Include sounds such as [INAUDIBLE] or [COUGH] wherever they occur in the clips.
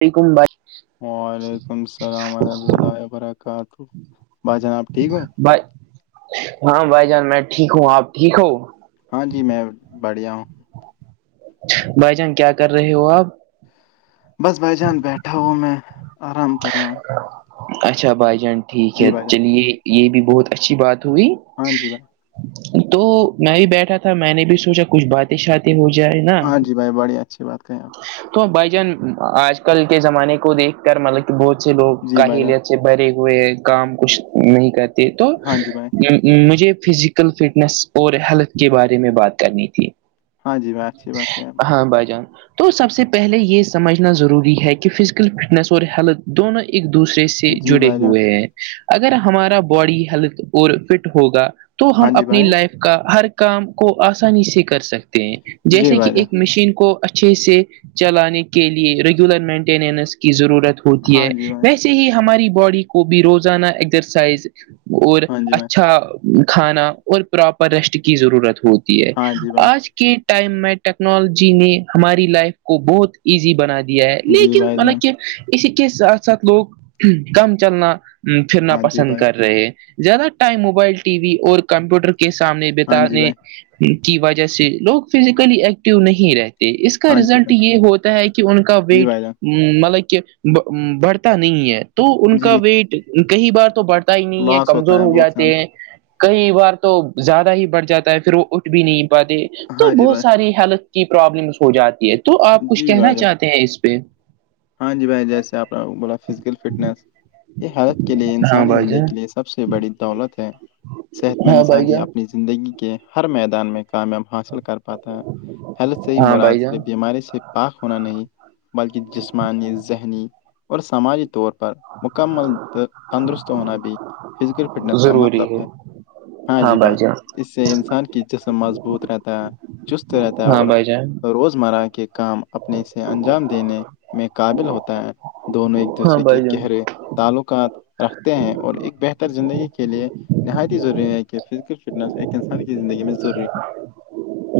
وعلیکم بھائی وعلیکم السلام ورحمۃ اللہ وبرکاتہ بائی جناب ٹھیک ہو بھائی ہاں بھائی جان میں ٹھیک ہوں آپ ٹھیک ہو ہاں جی میں بڑھیا ہوں بھائی جان کیا کر رہے ہو آپ بس بائی جان بیٹھا ہو میں آرام کر رہا ہوں اچھا بھائی جان ٹھیک جی ہے بھائی جان چلیے یہ بھی بہت اچھی بات ہوئی ہاں جی بھائی تو میں بھی بیٹھا تھا میں نے بھی سوچا کچھ بات شی ہو جائے نا ہاں جی بھائی بڑی اچھی بات کہی آپ نے تو بھائی جان آج کل کے زمانے کو دیکھ کر مطلب کہ بہت سے لوگ جی بھائی جان کاہیلیت بھرے ہوئے کام کچھ نہیں کرتے تو ہاں جی بھائی مجھے فزیکل فٹنس اور ہیلتھ کے بارے میں بات کرنی تھی ہاں جی بھائی اچھی بات کہی آپ نے ہاں بائی جان تو سب سے پہلے یہ سمجھنا ضروری ہے کہ فزیکل فٹنس اور ہیلتھ دونوں ایک دوسرے سے سے جی جڑے بھائی جان ہوئے ہیں اگر ہمارا باڈی ہیلتھ اور فٹ ہوگا تو تو ہم ہاں جی اپنی بھائی لائف کا ہر کام کو آسانی سے کر سکتے ہیں جی جیسے کہ بھائی جان ایک مشین کو اچھے سے چلانے کے لیے ریگولر مینٹیننس کی ضرورت ہوتی ہاں ہے جی بھائی ویسے سے ہی ہماری باڈی کو بھی روزانہ ایکزرسائز اور ہاں جی بھائی اچھا کھانا اور پراپر ریسٹ کی ضرورت ہوتی ہے ہاں جی بھائی آج کے ٹائم میں ٹیکنالوجی نے ہماری لائف کو بہت ایزی بنا دیا ہے جی لیکن بھائی جان مطلب کہ اسی کے ساتھ ساتھ لوگ کام چلنا پھرنا ہاں جی پسند بھائی کر رہے ہیں زیادہ ٹائم موبائل ٹی وی اور کمپیوٹر کے سامنے ہاں جی بتانے بھائی کی وجہ سے لوگ فزیکلی ایکٹو نہیں رہتے اس کا ہاں جی رزلٹ بھائی یہ ہوتا ہے کہ ان کا جی ویٹ بھائی جان مطلب کہ بڑھتا نہیں ہے تو ان کا جی ویٹ کئی بار تو بڑھ پتا ہی نہیں ہے لاس ہوتا کمزور ہو بہت جاتے ہیں سارا کئی بار تو زیادہ ہی بڑھ جاتا ہے پھر وہ اٹھ بھی نہیں پاتے تو ہاں جی بہت بھائی ساری ہیلت کی پرابلمس ہو جاتی ہے تو آپ کچھ جی کہنا بھائی جان چاہتے ہیں اس پہ ہاں جی بھائی جیسے آپنا بولا فزیکل فٹنس یہ حالت کے لیے ہاں انسانی بھائی زندگی جان کے لیے سب سے بڑی دولت ہے صحت مند ہاں انسان بھائی ہی جان اپنی زندگی کے ہر میدان میں کامیاب حاصل کر پاتا ہے ہیلتھ سے ہاں مراد بھائی جان بیماری سے پاک ہونا نہیں بلکہ جسم جسمانی ذہنی اور سماجی طور پر مکمل تو تندرست ہونا بھی فزیکل فٹنیس کا مطلب ہے ہاں بھائی جان اس سے انسان کی جسم مضبوط رہتا ہے چست رہتا ہے ہاں اور بھائی جان روزمرہ کے کام اپنے سے انجام دینے میں قابل ہوتا ہے دونوں ایک ہاں دوسرے کے بھائی جان گہرے تعلقات رکھتے ہیں اور ایک بہتر زندگی کے لیے نہایت ہی ضروری ہے کہ فزیکل فٹنس ایک انسان کی زندگی میں ضروری ہو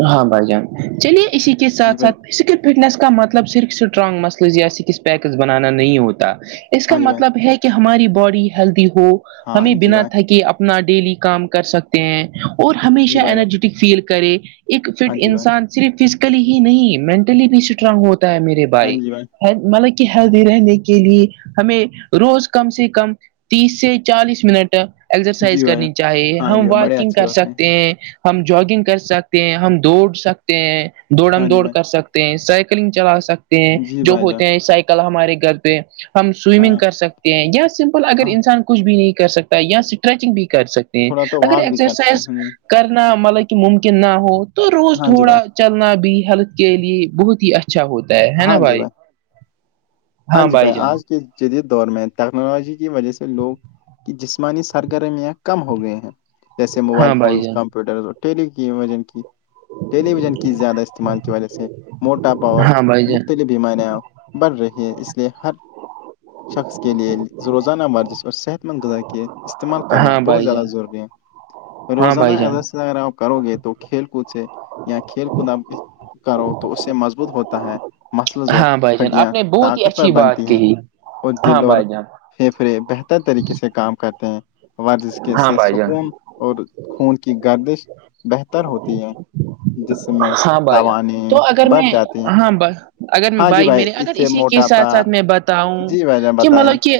ہاں بھائی جان چلیے اسی کے جی ساتھ بھائی ساتھ اس کے فٹنس کا مطلب صرف اسٹرانگ مسلز یا اس کس پیکس بنانا نہیں ہوتا اس کا ہاں جی بھائی مطلب ہے کہ ہماری باڈی ہیلدی ہو ہاں ہمیں جی بنا بھائی تھکے اپنا ڈیلی کام کر سکتے ہیں اور ہمیشہ جی بھائی جان انرجیٹک فیل کرے ایک ہاں فٹ جی بھائی انسان صرف فزیکلی ہی نہیں مینٹلی بھی اسٹرانگ ہوتا ہے میرے ہاں بھائی جی مطلب کہ ہیلدی رہنے کے لیے ہمیں روز کم سے کم تیس سے چالیس منٹ جی اسرسائز بھائی جان کرنی چاہیے ہاں جی ہم بھائی بڑے واکنگ اچھی کر بات ہے سکتے ہیں ہم جگنگ کر سکتے ہیں ہم دوڑ سکتے ہیں دوڑ ہم ہاں جی دوڑ کر بھائی سکتے ہیں سائیکلنگ چلا سکتے جی جو بھائی جان ہوتے ہیں سائیکل ہمارے گھر پہ ہم ہاں سوئمنگ کر سکتے ہیں یا سمپل اگر ہاں انسان کچھ بھی نہیں کر سکتا یا اسٹریچنگ بھی کر سک تھوڑا تو اگر واک بھی کر سکتے اگزرسائز ہیں کرنا مطلب کہ ممکن نہ ہو تو روز ہاں جی بھائی تھوڑا چلنا بھی ہیلتھ کے لیے بہت ہی اچھا ہوتا ہے ہے نا ہاں جی بھائی ہاں جی بھائی جان آج کے جدید دور میں ٹیکنالوجی کی وجہ سے لوگ کی جسمانی سرگرمیاں کم ہو گئے ہیں جیسے موبائل ہاں بھائی فونز جان کمپیوٹرز اور ٹیلی کی وجن کی ٹیلی ویژن کی زیادہ استعمال کی وجہ سے موٹا پاور ہاں بھائی جان ہیں بیماریاں بڑھ رہی ہیں اس لیے ہر شخص کے لیے روزانہ ورزش اور صحت مند غذا کیے استعمال کرنا ہاں بہت بھائی زیادہ جان ضروری ہے ہاں روزانہ بھائی جان اگر اگر آپ کرو گے تو کھیل کود سے یا کھیل کود آپ کرو تو اس سے مضبوط ہوتا ہے مسلز اور ہاں بھائی جان آپ ہڈیاں نے بہت ہی طاقتور اچھی بات بنتی ہیں کہی اور ہاں دل اور بھائی جان پھیپھڑے بہتر طریقے سے کام کرتے ہیں ورزش کے ہاں سے بھائی جان سکون اور خون کی گردش بہتر ہوتی ہے جس میں ہاں باجا ن تو توانائی اگر میں بڑھ جاتی ہے ہاں اگر ہاں جی بھائی میرے اگر اس سے اسی کے موٹاپا ساتھ ساتھ میں بتاؤں جی بھائی جان کہ بتائیں مطلب کہ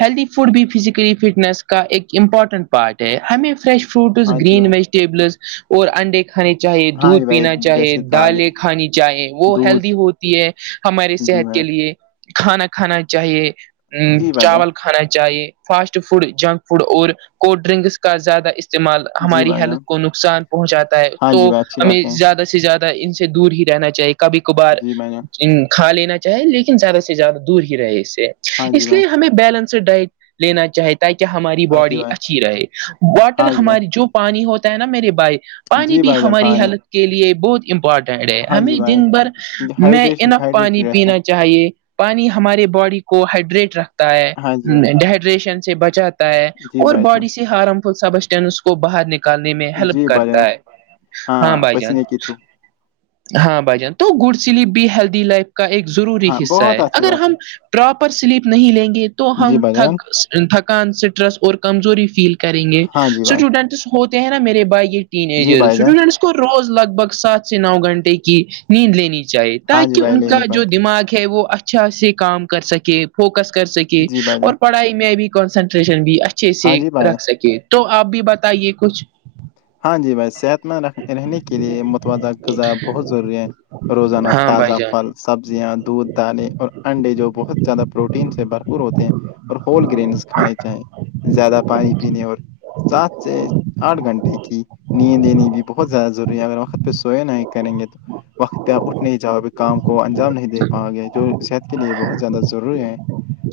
ہیلدی فوڈ بھی فزیکلی فٹنس کا ایک امپورٹنٹ پارٹ ہے ہمیں فریش فروٹس ہاں جی گرین بھائی ویجیٹیبلس اور انڈے کانے چاہیے ہاں جی دودھ بھائی چاہے جیسے دالیں کھانی چاہیں وہ دودھ ہیلدی ہوتی ہے ہمارے جی صحت کے بھائی لیے کھانا کھانا چاہیے جی بھائی جان چاول کھانا چاہیے فاسٹ فوڈ جنک فوڈ اور کولڈ ڈرنکس کا زیادہ است استعمال جی ہماری بھائی ہیلتھ جان کو نقصان پہنچاتا ہے ہاں تو جی بھائی اچھی ہمیں بات ہے سے زیادہ ان سے دور ہی رہنا چاہیے کبھی کبھار جی بھائی جان کھا لینا چ لیکن زیادہ سے زیادہ دور ہی رہے اس سے ہاں جی اس بھائی لیے ہمیں بیلنس ڈائٹ لینا چاہیتے ت کہہ ہماری ہاں جی باڈی بھائی اچھی رہے واٹر ہاں جی ہماری بھائی جو پانی ہوتا ہے نا میرے بائی پانی جی بھی بھائی جان ہماری پانی ہیلتھ کے لیے بہت امپورٹنٹ ہے ہاں جی ہمیں بھائی دن بھر کیونکہ میں ہائیڈریشن انف ہائیڈریٹ پانی رہتا پینا ہے۔ چاہیے پانی ہمارے باڈی کو ہائڈریٹ رکھتا ہے ہاں جی بھائی ڈ ہائیڈریشن سے بچات ہے جی اور بھائی جان باڈی سے ہارم فل سبسٹینس کو باہر نکل کالنے میں ہیلپ جی بھائی کرتا جان ہے ہاں بھائی جان پسینے کے تھرو ہاں بھجن تو گڈ سلی ہیلدی لائ کا ایک ضروری ہاں حصہ بہت ہے اچھی اگر بات ہے ہم پراپر سلیپ نہیں لیں گے تو جی ہم بھائی جان تھک تھکان اسٹریس اور کمزوری فیل کریں گے ہاں جی بھائی اسٹوڈینٹس ہوتے ہیں نا میرے بھائی یہ ین جی ایجر بھائی جان اسٹوڈینٹس کو روز لگ بھگ سات سے نو گھنٹے کی نیند لینی چاہیے ہاں جی تاکہ بھائی ان لے کا نہیں جو پڑتے دماغ ہے وہ اچھا سے کام کر سکے فوکس کر سکے جی بھائی جان اور پڑھائی میں بھی کنسنٹریشن بھی اچھے ہاں سے جی بھائی رکھ سکے تو آپ بھی بتائیے کچھ ہاں جی بھائی صحت مند رکھ رہنے کے لیے دہ غذایا بہت ضروری ہے روزانہ ہاں بھائی تازہ جان پھل سبزیاں دودھ دالیں اور انڈے جو بہت زیادہ پروٹین سے بھرپور ہوتے ہیں اور ہول گرین کھانے چاہیں زیادہ پانی پینے اور سات سے آٹھ گھنٹے کی نیند دینی بھی بہت زیادہ ضروری ہے اگر وقت پہ سوئے نہ کریں گے تو وقت پ اٹھ نہیں جاؤ کام کو انجام نہیں دے پاؤ گے جو صحت کے لیے بہت زیادہ ضروری ہیں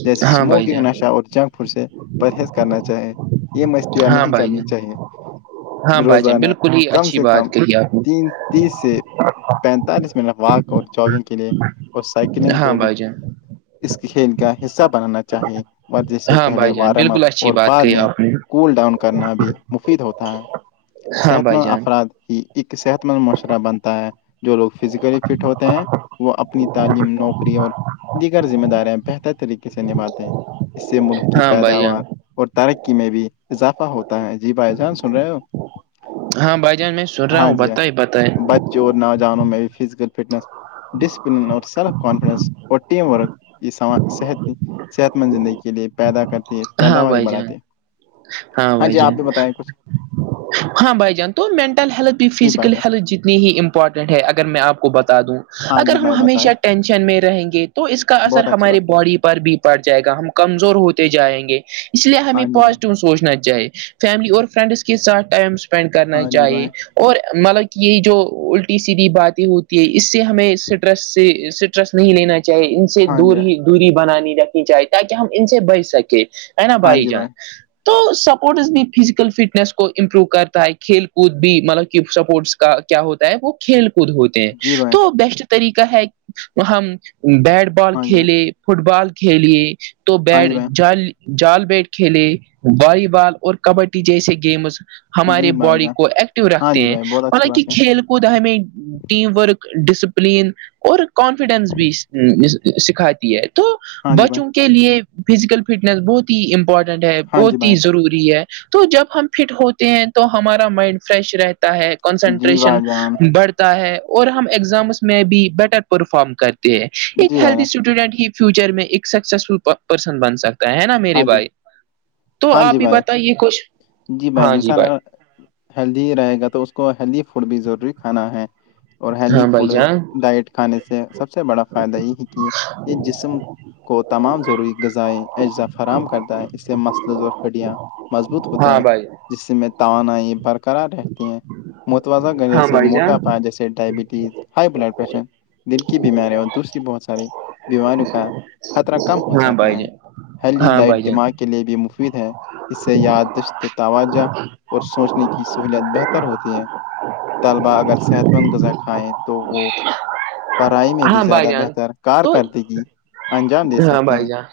جیسے ہاں بھائی سموکنگ جان نشہ اور جنک فوڈ سے پرہیز کرنا چاہیں یہ مشار ہاں نہیں بھائی کرنی جان چاہیے ہاں بھائی جان روزانہ بالکل ہی کم اچھی سے کم بات کہی آپ نے تین تیس سے پینتالیس منٹ واک اور جگنگ کے لیے اور سائیکلنگ ہاں کو بھی بھائی جان اس کھیل کا حصہ بنانا چاہیے جس سے ہاں پہلے بھائی جان وارم اپ بالکل اچھی اور بات بعد کہی میں آپ نے کول ڈاؤن کرنا بھی مفید ہوتا ہے ہاں صحت بھائی مند جان افراد ہی ایک صحت مند معاشرہ بنتا ہے جو لوگ فزیکلی فٹ ہوتے ہیں وہ اپنی تعلیم نوکری اور دیگر ذمہ داریاں بہتر طریقے سے نبھاتے ہیں اس سے ملک کی ہاں بھائی جان پیداوار اور ترقی میں بھی اضافہ ہوتا ہے جی بھائی جان سن رہے ہو ہاں بھائی جان میں سن رہا ہاں ہوں جی ہاں بتائے بتائے بچے اور نہوجانوں میں بھی فزیکل فٹنس ڈسپلین اور سیلف کانفڈنس ٹیم ورک یہ صحت صحت مند زندگی کے لیے پیدا کرتی ہے ہاں پیداواری بھائی جان بڑھاتی ہے ہاں بھائی جی آپ جان بھی بتائیں کچھ ہاں بھائی جان تو مینٹل ہیلتھ جی بھائی فزیکل جان ہیلتھ جتنی ہی امپ مپٹنٹ ہے اگر میں آپ کو بتا دوں ہاں اگر جی ہم بھائی ہمیشہ بتائیں ٹینشن میں رہیں گے تو اس کا اثر بہت اچھی ہمارے بات ہے باڈی پر بھی پڑ جائے گا ہم کمزور ہوتے جائیں گے اس لیے ہمیں ہاں جی بھائی پازیٹیو سوچنا چاہیے فیملی اور فرینڈس کے ساتھ ٹائم اسپینڈ کرنا ہاں جی چاہیے بھائی اور مطلب کہ یہی جو الٹی سیدھی باتیں ہوتی ہے اس سے ہمیں سٹریس سے رسٹ نہیں لینا چاہے ان سے ہاں جی دور بھائی ہی دوری بنانی رکھی جائے تاکہ ہم ان سے بچ سکیں ہے نا ہاں بھائی جی جان تو سپورٹس بھی فزیکل فٹنیس کو امپروو کرتا ہے کھیل کود بھی مطلب کہ سپورٹس کیا ہوتا ہے وہ کھیل کود ہوتی جی بھائی تو بیسٹ طریقہ ہے ہم بیٹ بال ہاں جی بھائی کھیلے فٹ بال کھیلیے تو ہاں بیٹ جی بھائی جال جال بیٹ کھیلے والی بال اور کبڈی جیسے گیمز جی ہمارے بھائی باڈی جان کو ایکٹیو ہاں رکھتے جی ہیں بھائی بہت مل اچھی کہ بات ہے کھیل کود ہمیں ٹیم ورک ڈسپلین اور کانفیڈینس بھی سکھاتی ہے تو ہاں جی بھائی بچوں کے لیے فزیکل فٹنس بہت ہی امپورٹنٹ ہے ہاں جی بہت ہی بھائی ضروری ہے تو جب ہم فٹ ہوتے ہیں تو ہمارا مائنڈ فریش رہتا ہے جی کنسنٹریشن بھائی جان بڑھتی ہے اور ہم ایگزامس میں بھی بیٹر پرفارم کرتے ہیں ایک جی بھائی ہیلدی جان اسٹوڈنٹ ہی فیوچر میں ایک سکسیسفل پرسن بن سکتا ہے نا میرے ہاں جی بھائی تو ہاں آپ جی بھی بھائی بتائیے کچھ ہاں جی بھائی ہیلدی رہے گا تو اس کو ہیلدی فوڈ بھی ضروری کھانا ہے اور ہیلدی ہاں بھائی فوڈ جان ڈائٹ کھانے سے سب سے بڑا فائدہ یہ ہے کہ یہ جسم کو تمام ضروری غذائیں اجزاف فراہم کرتا ہے اس سے مسل اور ہڈیاں مضبوط ہوتے ہاں ہیں بھائی جس سے میں توانائی برقرار رہتی ہیں متوازہ گجے ہاں سے بھائی موٹا جان پاائے جیسے ڈائبٹیز ہائی بلڈ پریشر دل کی بیماری اور دوسری بہت ساری بیماریوں کا خطرہ کم ہو ہاں جاتا بھائی ہے جان ہیلی ہاں ڈائٹ بھائی جان دماغ کے لیے بھی مفید ہے اس سے یادشت توجہ اور سوچنے کی سہولت بہتر ہوتی ہیں طلبا اگر صحت مند غذا کھائیں تو وہ پڑھائی میں بھی ہاں بھائی زیادہ جان بہتر تو کارکردگی انجام دے ہاں سکتے بھائی ہیں جان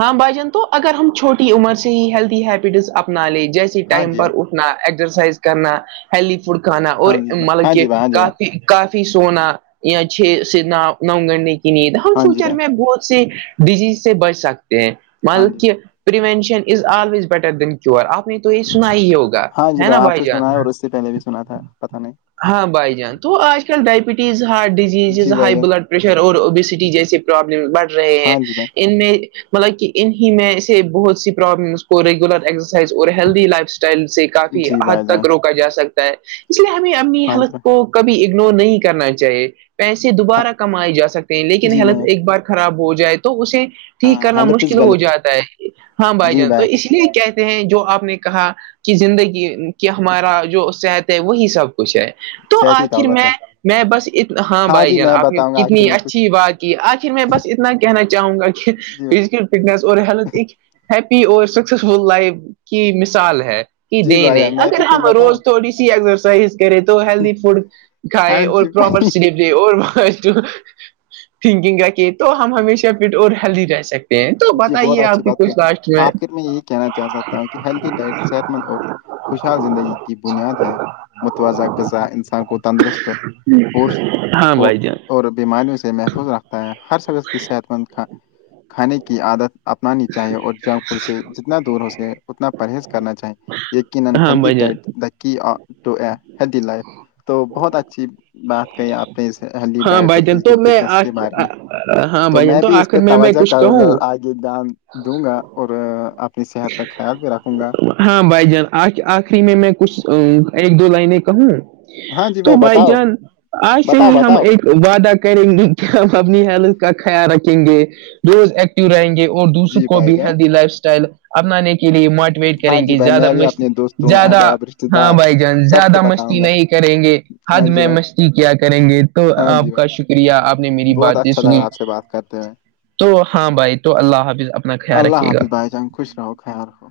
ہاں بھ جان تو اگر ہم چھوٹی عمر سے ہی ہیلدی ہیبٹس اپنا لے جیسے ہاں ٹائم جی پر بھائی اٹھنا ایکسرسائز کرنا ہیلدی فوڈ کھانا اور ہاں جی بھائی مطلب ہاں کہ جی بھائی کافی کافی سونا یا چھ سے نو گننے کی نیند ہم ہاں جی فیوچر بھائی میں بہت سے ڈیزیز سے بچ سکتے ہیں ہاں جی بھائی ہاں جی مک بھائی prevention is always better than جو آپ نے تو یہ سنا ہی ہوگا ہاں جی ہے نا آپ بھائی سے جان سنا ہے اور اس سے پہلے بھی سنا تھا پتہ نہیں ہاں بھائی جان تو آج کل ڈائبٹیز ہارٹ ڈیزز جی جز بھائی ہائی جان بلڈ پریشر اور اوبیسٹی جیس پرابلم بڑھ رہے ہیں ہاں جی بھائی ان میں مطلب کہ ان ہی میں سے بہت سی پرابلمس کو ریگولر اور ہیلدی لائف اسٹائل سے کافی جی حد بھائی جان تک روکا جا سکتا ہے اس لیے ہمیں اپنی ہاں جی حلت بھائی کو کبھی اگنور نہیں کرنا چاہیے پیسے ہاں دوبارہ کمائے جا سکتے لیکن جی بھائی ہیلت ایک بار خراب ہو جائے تو اسے ٹھیک ہاں کرنا حلت از مشکل ہو ولت جاتا ہے ہاں بھائی جان تو اس لیے کیا ہیں جو آپ نے کہا کہ زندگی کے ہمارا جو صحت ہے وہی سب کچھ ہے تو صحت ہی آخر دولت ہے میں میں بس ات ہاں بھائی جی جان میں آپ نے بتاؤں گا آخر کتنی میں کچھ اچھی بات کی آر بس اتنا کہنا چاہوں گا کہ جی بھائی فز فٹس اور ہیلتھ ایک ہیپی اور سکسیزفل لائف کی مثال ہے کہ جی بھائی دنے جان، میں اگر بھی ہم کچھ بتاؤں روز تھوڑی سی ایکسرسائز کرے تو ہیلدی فوڈ کھائے ہاں اور جی پراپر بھائی س اور تھنکنگ کا کے تو ہم ہمیشہ پٹ اور ہیلدی رہ سکتے ہیں تو جی بہت بتائیے اچھی آپ کی بات کہ کچھ لاسٹ آخر میں یہی کہنا چاہ سکتا ہوں کہ ہیلدی ڈائٹ صحت مند اور خوشحال زندگی کی بنیاد ہے متوازہ غذا انسان کو تندرست پ ہاں بھائی جان اور بیماریوں سے محفوظ رکھ ہر شخص کی صحت مند کھانے کی عادت اپنانی چاہیے اور جنک فوڈ سے ج نا دور ہو سکے اتنا پرہیز کرنا چاہے ہاں یقنہلدی بھائی جان ڈائٹ دی ہیی لائف تو بہت اچھی بات کہیں آپ اپ ہیلدی ہاں ڈائٹ اور بھائی جان تو فزیکل میں فٹنس کے بارے میں ہاں تو بھائی جان میں بھی اس آخر پہ میں میں توجہ کچھ کروں گا کہوں دان دوں گا اور اپنی صحت کا خیال بھی رکھوں گا ہاں بھائی جان آخری میں میں کچھ ایک دو لائن کہوں ہاں جی تو بھائی بتاؤ جان آج سے بتاؤ ہی ہم بتاؤ ایک وعدہ کریں گے کہ ہم اپنی حالت کا خیال رکھیں گے روز ایکٹیو رہیں گے اور دوسروں جی کو بھائی بھی جان ہیلدی لائف اسٹائل اپنانے کے لیے موٹیویٹ ہاں کریں جی گے بھائی زیادہ میں بھی مست اپنے دوستوں زیادہ احباب رشتہ ہاں دار بھائی جان سب کو زیادہ مستی بتاؤں گا نہیں کریں گے ہاں حد جی میں بھائی مستی کیا کریں گے تو ہاں آپ جی بھائی کا شکریہ آپ نے میری بہت باتیں اچھا سنی لگا [INAUDIBLE] تو ہاں بھائی تو اللہ حافظ اپنا خیال اللہ رکھیے گا حافظ بھائی جانگ خوش رہو خیال رہو